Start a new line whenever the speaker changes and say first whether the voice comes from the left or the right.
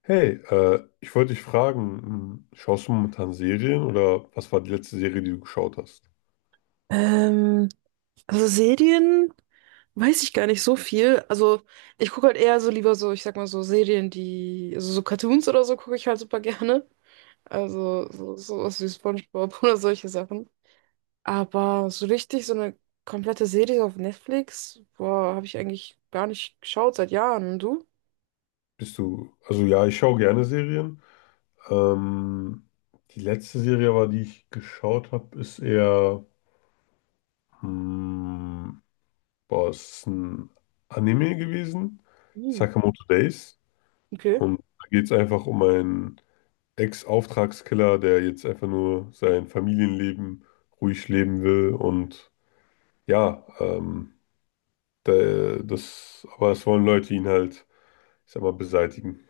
left: Hey, ich wollte dich fragen, schaust du momentan Serien oder was war die letzte Serie, die du geschaut hast?
right: Ähm, also Serien weiß ich gar nicht so viel. Also ich gucke halt eher so lieber so, ich sag mal so Serien, die, also so Cartoons oder so gucke ich halt super gerne. Also so, sowas wie SpongeBob oder solche Sachen. Aber so richtig so eine komplette Serie auf Netflix, boah, habe ich eigentlich gar nicht geschaut seit Jahren. Und du?
left: Also ja, ich schaue gerne Serien. Ähm, Die letzte Serie aber, die ich geschaut habe, ist eher, hm, boah, es ist ein Anime gewesen,
right: Hm,
left: Sakamoto Days.
right: okay.
left: Und da geht es einfach um einen Ex-Auftragskiller, der jetzt einfach nur sein Familienleben ruhig leben will. Und ja, aber es wollen Leute ihn halt, ich sag mal, beseitigen.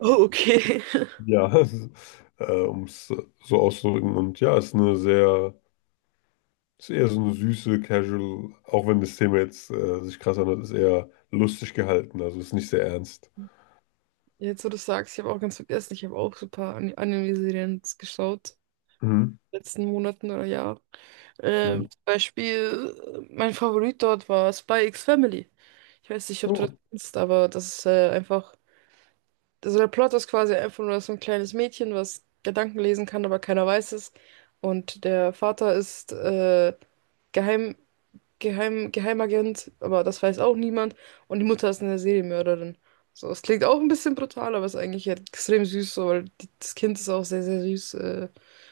right: Oh, okay.
left: Ja, um es so auszudrücken. Und ja, es ist eher so eine süße, casual, auch wenn das Thema jetzt sich krass anhört, ist eher lustig gehalten. Also ist nicht sehr ernst.
right: Jetzt, wo du sagst, ich habe auch ganz vergessen, ich habe auch super Anime-Serien geschaut.
left: Mhm.
right: Letzten Monaten oder Jahr.
left: Hm.
right: Zum Beispiel, mein Favorit dort war Spy X Family. Ich weiß nicht, ob du das
left: Oh.
right: kennst, aber das ist einfach. Also der Plot ist quasi einfach nur so ein kleines Mädchen, was Gedanken lesen kann, aber keiner weiß es. Und der Vater ist Geheim, Geheimagent, aber das weiß auch niemand. Und die Mutter ist eine Serienmörderin. So, es klingt auch ein bisschen brutal, aber ist eigentlich halt extrem süß, so, weil das Kind ist auch sehr, sehr süß. Äh,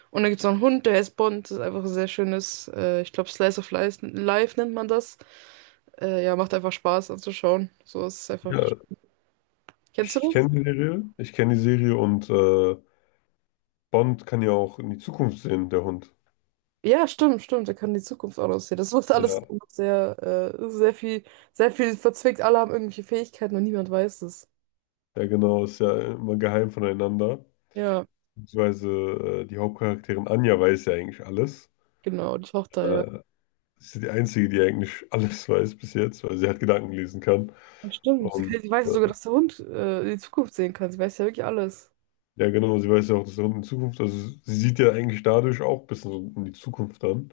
right: und dann gibt es noch einen Hund, der heißt Bond. Das ist einfach ein sehr schönes, ich glaube, Slice of Life, Life nennt man das. Ja, macht einfach Spaß anzuschauen. So es ist
left: Ja,
right: einfach. Kennst du
left: ich
right: das?
left: kenne die Serie. Ich kenne die Serie und Bond kann ja auch in die Zukunft sehen, der Hund.
right: Ja, stimmt, stimmt. Da kann die Zukunft auch aussehen. Das ist alles
left: Ja,
right: sehr, äh, sehr viel, sehr viel verzwickt. Alle haben irgendwelche Fähigkeiten und niemand weiß es.
left: ja, genau, ist ja immer geheim voneinander.
right: Ja,
left: Beziehungsweise die Hauptcharakterin Anja weiß ja eigentlich alles.
right: genau, die Tochter, ja.
left: Äh, ist ja die Einzige, die eigentlich alles weiß bis jetzt, weil sie halt Gedanken lesen kann.
right: Ja, stimmt. Sie,
left: Und
right: kann- sie weiß ja
left: äh,
right: sogar, dass der Hund die Zukunft sehen kann. Sie weiß ja wirklich alles.
left: ja, genau, sie weiß ja auch, dass der Hund in Zukunft, also sie sieht ja eigentlich dadurch auch ein bisschen so in die Zukunft dann.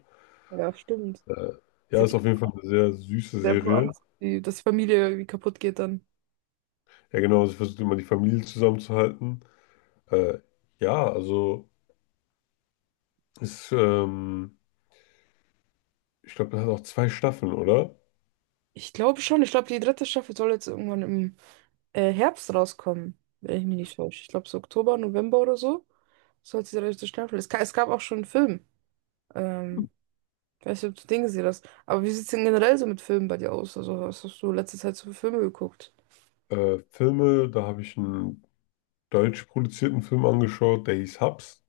right: Ja, stimmt.
left: Äh,
right: Sie
left: ja,
right: hat
left: ist
right: ja
left: auf jeden Fall eine sehr süße
right: sehr Angst,
left: Serie.
right: dass die Familie irgendwie kaputt geht dann.
left: Ja, genau, sie versucht immer die Familie zusammenzuhalten. Äh, ja, also ist, ähm, ich glaube, das hat auch zwei Staffeln, oder?
right: Ich glaube schon. Ich glaube, die dritte Staffel soll jetzt irgendwann im Herbst rauskommen, wenn ich mich nicht täusche. Ich glaube, so Oktober, November oder so soll die dritte Staffel. Es gab auch schon einen Film. Ähm, ich weiß nicht, ob du den gesehen hast. Aber wie sieht es denn generell so mit Filmen bei dir aus? Also, was hast du letzte Zeit so für Filme geguckt?
left: Filme, da habe ich einen deutsch produzierten Film angeschaut, der hieß Hubs.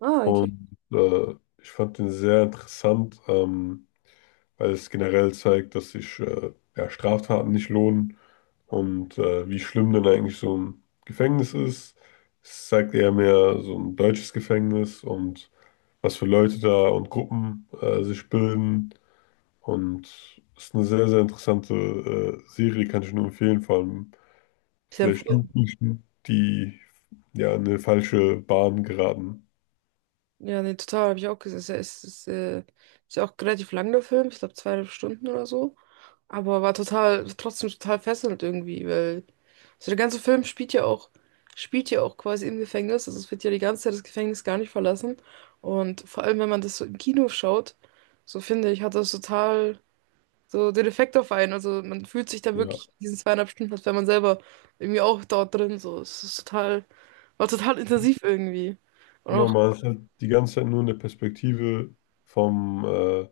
right: Ah, okay.
left: Und ich fand den sehr interessant, weil es generell zeigt, dass sich ja, Straftaten nicht lohnen und wie schlimm denn eigentlich so ein Gefängnis ist. Es zeigt eher mehr so ein deutsches Gefängnis und was für Leute da und Gruppen sich bilden. Und ist eine sehr, sehr interessante Serie, kann ich nur empfehlen, vor allem
right: Ist ja,
left: vielleicht Jugendlichen, die ja in eine falsche Bahn geraten.
right: ja, nee, total, habe ich auch gesehen. Ist ja auch relativ lang, der Film. Ich glaube, zweieinhalb Stunden oder so. Aber war trotzdem total fesselnd irgendwie, weil. Also der ganze Film spielt ja auch quasi im Gefängnis. Also es wird ja die ganze Zeit das Gefängnis gar nicht verlassen. Und vor allem, wenn man das so im Kino schaut, so finde ich, hat das total so den Effekt auf einen. Also man fühlt sich dann
left: Ja,
right: wirklich in diesen zweieinhalb Stunden, als wäre man selber irgendwie auch dort drin. So, war total intensiv irgendwie. Und
left: genau, man ist halt die ganze Zeit nur in der Perspektive vom, äh,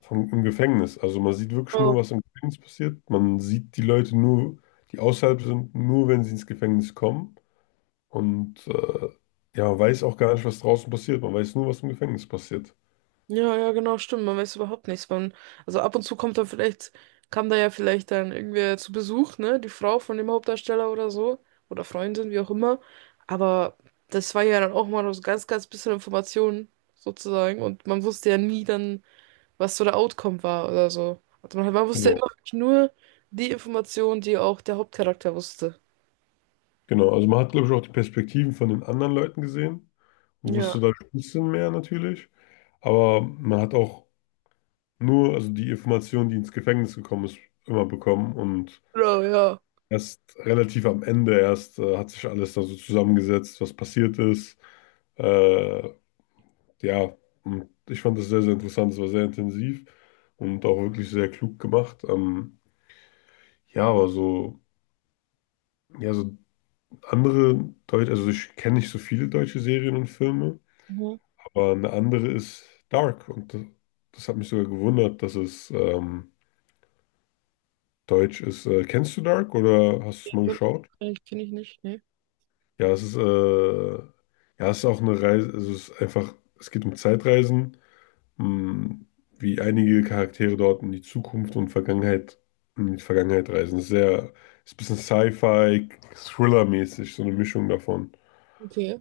left: vom im Gefängnis. Also man sieht wirklich nur,
right: auch.
left: was im Gefängnis passiert. Man sieht die Leute nur, die außerhalb sind, nur wenn sie ins Gefängnis kommen. Und ja, man weiß auch gar nicht, was draußen passiert. Man weiß nur, was im Gefängnis passiert.
right: Ja, ja, genau, stimmt. Man weiß überhaupt nichts. Also ab und zu kam da ja vielleicht dann irgendwer zu Besuch, ne? Die Frau von dem Hauptdarsteller oder so. Oder Freundin, wie auch immer. Aber das war ja dann auch mal nur so ganz, ganz bisschen Informationen, sozusagen. Und man wusste ja nie dann, was so der Outcome war oder so. Also man wusste ja
left: Genau,
right: immer wirklich nur die Informationen, die auch der Hauptcharakter wusste.
left: genau. Also man hat, glaube ich, auch die Perspektiven von den anderen Leuten gesehen und
right: Ja.
left: wusste da ein bisschen mehr natürlich. Aber man hat auch nur, also die Information, die ins Gefängnis gekommen ist, immer bekommen. Und
right: Genau, ja.
left: erst relativ am Ende erst hat sich alles da so zusammengesetzt, was passiert ist. Äh, ja, und ich fand das sehr, sehr interessant. Es war sehr intensiv und auch wirklich sehr klug gemacht. Ja, aber so, ja, so andere Deutsche, also ich kenne nicht so viele deutsche Serien und Filme.
right: Mhm.
left: Aber eine andere ist Dark und das hat mich sogar gewundert, dass es deutsch ist. Kennst du Dark oder hast du es mal geschaut?
right: Kenn ich nicht, ne?
left: Ja, ja, es ist auch eine Reise, also es ist einfach, es geht um Zeitreisen, mh, wie einige Charaktere dort in die Zukunft und Vergangenheit, in die Vergangenheit reisen. Es ist ein bisschen Sci-Fi, Thriller-mäßig, so eine Mischung davon.
right: Okay.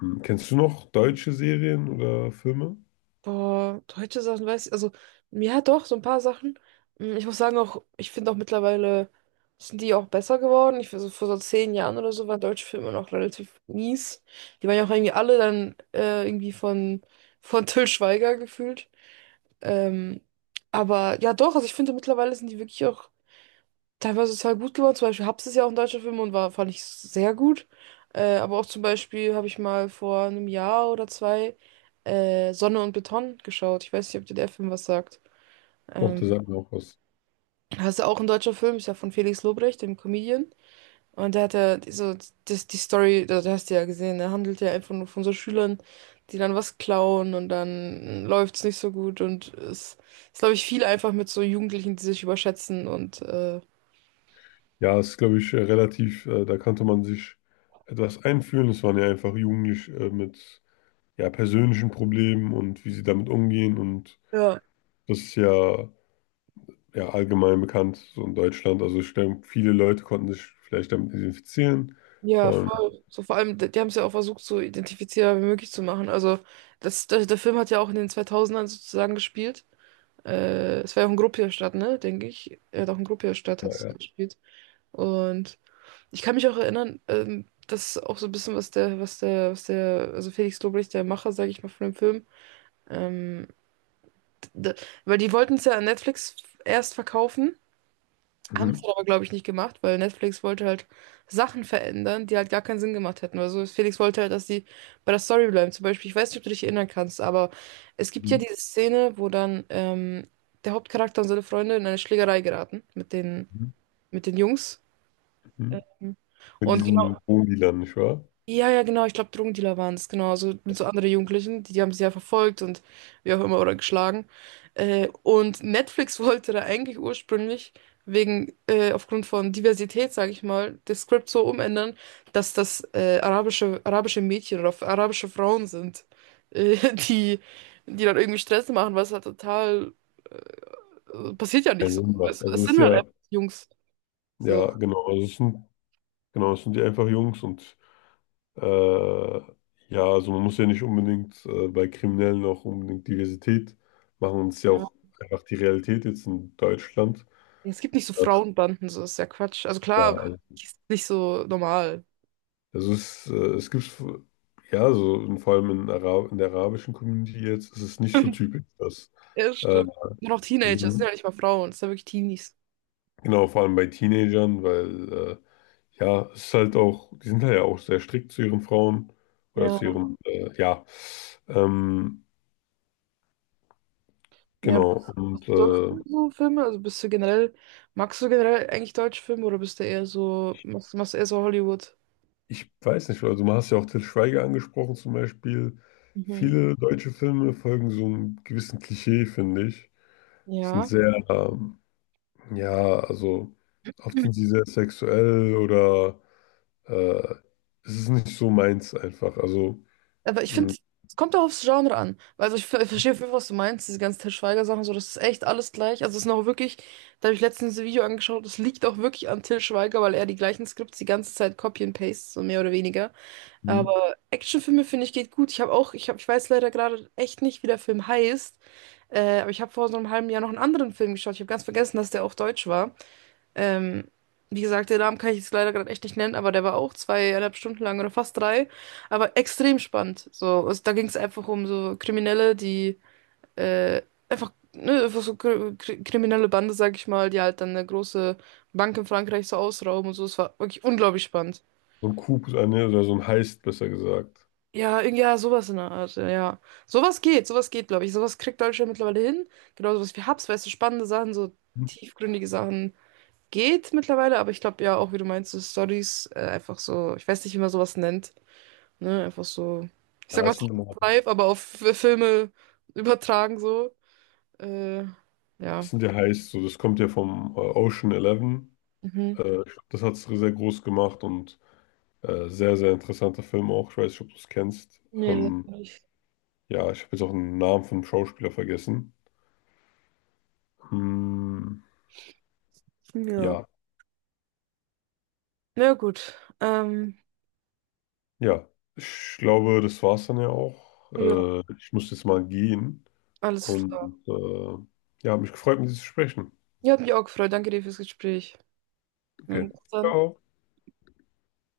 left: Kennst du noch deutsche Serien oder Filme?
right: Boah, deutsche Sachen weiß ich. Also, ja, doch, so ein paar Sachen. Ich muss sagen, auch, ich finde auch mittlerweile sind die auch besser geworden. Ich also vor so 10 Jahren oder so waren deutsche Filme noch relativ mies. Die waren ja auch irgendwie alle dann irgendwie von Till Schweiger gefühlt. Ähm, aber ja, doch, also ich finde mittlerweile sind die wirklich auch teilweise total gut geworden. Zum Beispiel Hubs ist ja auch ein deutscher Film und war, fand ich sehr gut. Aber auch zum Beispiel habe ich mal vor einem Jahr oder zwei Sonne und Beton geschaut. Ich weiß nicht, ob dir der Film was sagt.
left: Doch,
right: Ähm,
left: der sagt mir auch was.
right: das ist ja auch ein deutscher Film, ist ja von Felix Lobrecht, dem Comedian. Und der hat ja so die Story, da hast du ja gesehen, der handelt ja einfach nur von so Schülern, die dann was klauen und dann läuft's nicht so gut. Und es ist, glaube ich, viel einfach mit so Jugendlichen, die sich überschätzen und
left: Ja, es ist, glaube ich, relativ, da konnte man sich etwas einfühlen. Es waren ja einfach Jugendliche mit ja, persönlichen Problemen und wie sie damit umgehen. Und
right: ja.
left: das ist ja allgemein bekannt so in Deutschland. Also ich denke, viele Leute konnten sich vielleicht damit identifizieren.
right: Ja,
left: Vor allem,
right: voll. So vor allem, die haben es ja auch versucht, so identifizierbar wie möglich zu machen. Also, der Film hat ja auch in den zweitausendern sozusagen gespielt. Es war ja auch in Gruppierstadt, ne, denke ich. Er hat auch in Gruppierstadt
left: ja,
right: hat es
left: ja.
right: gespielt. Und ich kann mich auch erinnern, das ist auch so ein bisschen, also Felix Lobrecht, der Macher, sage ich mal, von dem Film, ähm, d- d- weil die wollten es ja an Netflix erst verkaufen. Haben es
left: Mhm.
right: aber, glaube ich, nicht gemacht, weil Netflix wollte halt Sachen verändern, die halt gar keinen Sinn gemacht hätten. Also Felix wollte halt, dass die bei der Story bleiben. Zum Beispiel, ich weiß nicht, ob du dich erinnern kannst, aber es gibt ja
left: Mhm.
right: diese Szene, wo dann der Hauptcharakter und seine Freunde in eine Schlägerei geraten mit den,
left: Mhm.
right: mit den Jungs.
left: Mhm.
right: Ähm,
left: Mit
right: Und
left: diesen Wohndealern, nicht wahr?
right: ja, ja, genau, ich glaube, Drogendealer waren es, genau. Also mit so anderen Jugendlichen, die haben sie ja verfolgt und wie auch immer oder geschlagen. Und Netflix wollte da eigentlich ursprünglich aufgrund von Diversität, sage ich mal, das Skript so umändern, dass das arabische Mädchen oder arabische Frauen sind, äh, die, die dann irgendwie Stress machen, was halt total passiert ja nicht
left: Keinen
right: so.
left: Sinn macht.
right: Es,
left: Also
right: es
left: es ist
right: sind halt
left: ja,
right: einfach Jungs. So,
left: ja, genau, also genau, es sind die einfach Jungs und Äh, ja, also man muss ja nicht unbedingt bei Kriminellen auch unbedingt Diversität machen. Und es ist ja
right: ja.
left: auch einfach die Realität jetzt in Deutschland.
right: Es gibt nicht so
left: Dass,
right: Frauenbanden, so ist ja Quatsch. Also
left: ja,
right: klar,
left: also
right: ist nicht so normal.
left: also es gibt, ja, so und vor allem in der arabischen Community jetzt ist es nicht so typisch, dass,
right: Ja,
left: äh,
right: stimmt. Nur noch Teenager, das sind
left: also,
right: ja nicht mal Frauen, das sind ja wirklich Teenies.
left: genau, vor allem bei Teenagern, weil, ja, es ist halt auch, die sind halt ja auch sehr strikt zu ihren Frauen oder
right: Ja,
left: zu ihren, ja, ähm,
right: ja.
left: genau,
right: Was
left: und,
right: sonst so Filme? Also magst du generell eigentlich deutsche Filme oder bist du eher so, machst du eher so Hollywood?
left: ich weiß nicht, also du hast ja auch Til Schweiger angesprochen zum Beispiel.
right: Mhm.
left: Viele deutsche Filme folgen so einem gewissen Klischee, finde ich. Sind
right: Ja.
left: sehr, ähm, ja, also oft
right: Mhm.
left: sind sie sehr sexuell oder äh, es ist nicht so meins einfach. Also
right: Aber ich
left: mh,
right: finde, es kommt auch aufs Genre an. Weil also ich verstehe auf jeden Fall, was du meinst, diese ganzen Til Schweiger-Sachen, so, das ist echt alles gleich. Also es ist noch wirklich, da habe ich letztens ein Video angeschaut, das liegt auch wirklich an Til Schweiger, weil er die gleichen Skripts die ganze Zeit copy and paste, so mehr oder weniger. Aber Actionfilme finde ich geht gut. Ich habe auch, ich habe, ich weiß leider gerade echt nicht, wie der Film heißt. Aber ich habe vor so einem halben Jahr noch einen anderen Film geschaut. Ich habe ganz vergessen, dass der auch deutsch war. Ähm, wie gesagt, den Namen kann ich jetzt leider gerade echt nicht nennen, aber der war auch zweieinhalb Stunden lang oder fast drei. Aber extrem spannend. So, also, da ging es einfach um so Kriminelle, die äh, einfach, ne, einfach so kriminelle Bande, sag ich mal, die halt dann eine große Bank in Frankreich so ausrauben und so. Es war wirklich unglaublich spannend.
left: so ein Coup oder so ein Heist, besser gesagt.
right: Ja, ja, sowas in der Art, ja. Ja. Sowas geht, glaube ich. Sowas kriegt Deutschland mittlerweile hin. Genau sowas wie Hubs, weißt du, spannende Sachen, so
left: Mhm.
right: tiefgründige Sachen geht mittlerweile, aber ich glaube ja auch, wie du meinst, so Stories, einfach so, ich weiß nicht, wie man sowas nennt, ne, einfach so, ich sag
left: Ja,
right: mal,
left: es sind, immer-
right: live, aber auf Filme übertragen so. Äh, ja.
left: es sind ja Heists, so, das kommt ja vom Ocean Eleven.
right: Mhm.
left: Ich glaub, das hat es sehr groß gemacht und sehr, sehr interessanter Film auch. Ich weiß nicht, ob du es kennst.
right: Nee, das
left: Ähm,
right: nicht.
left: ja, ich habe jetzt auch den Namen vom Schauspieler vergessen. Hm,
right: Ja.
left: ja,
right: Na gut. Ähm,
left: ja. Ich glaube, das war's dann ja auch.
right: ja,
left: Ich muss jetzt mal gehen.
right: alles klar.
left: Und ja, hat mich gefreut, mit dir zu sprechen.
right: Ja, hat mich auch gefreut. Danke dir fürs Gespräch. Ja,
left: Okay.
right: bis dann.
left: Ciao.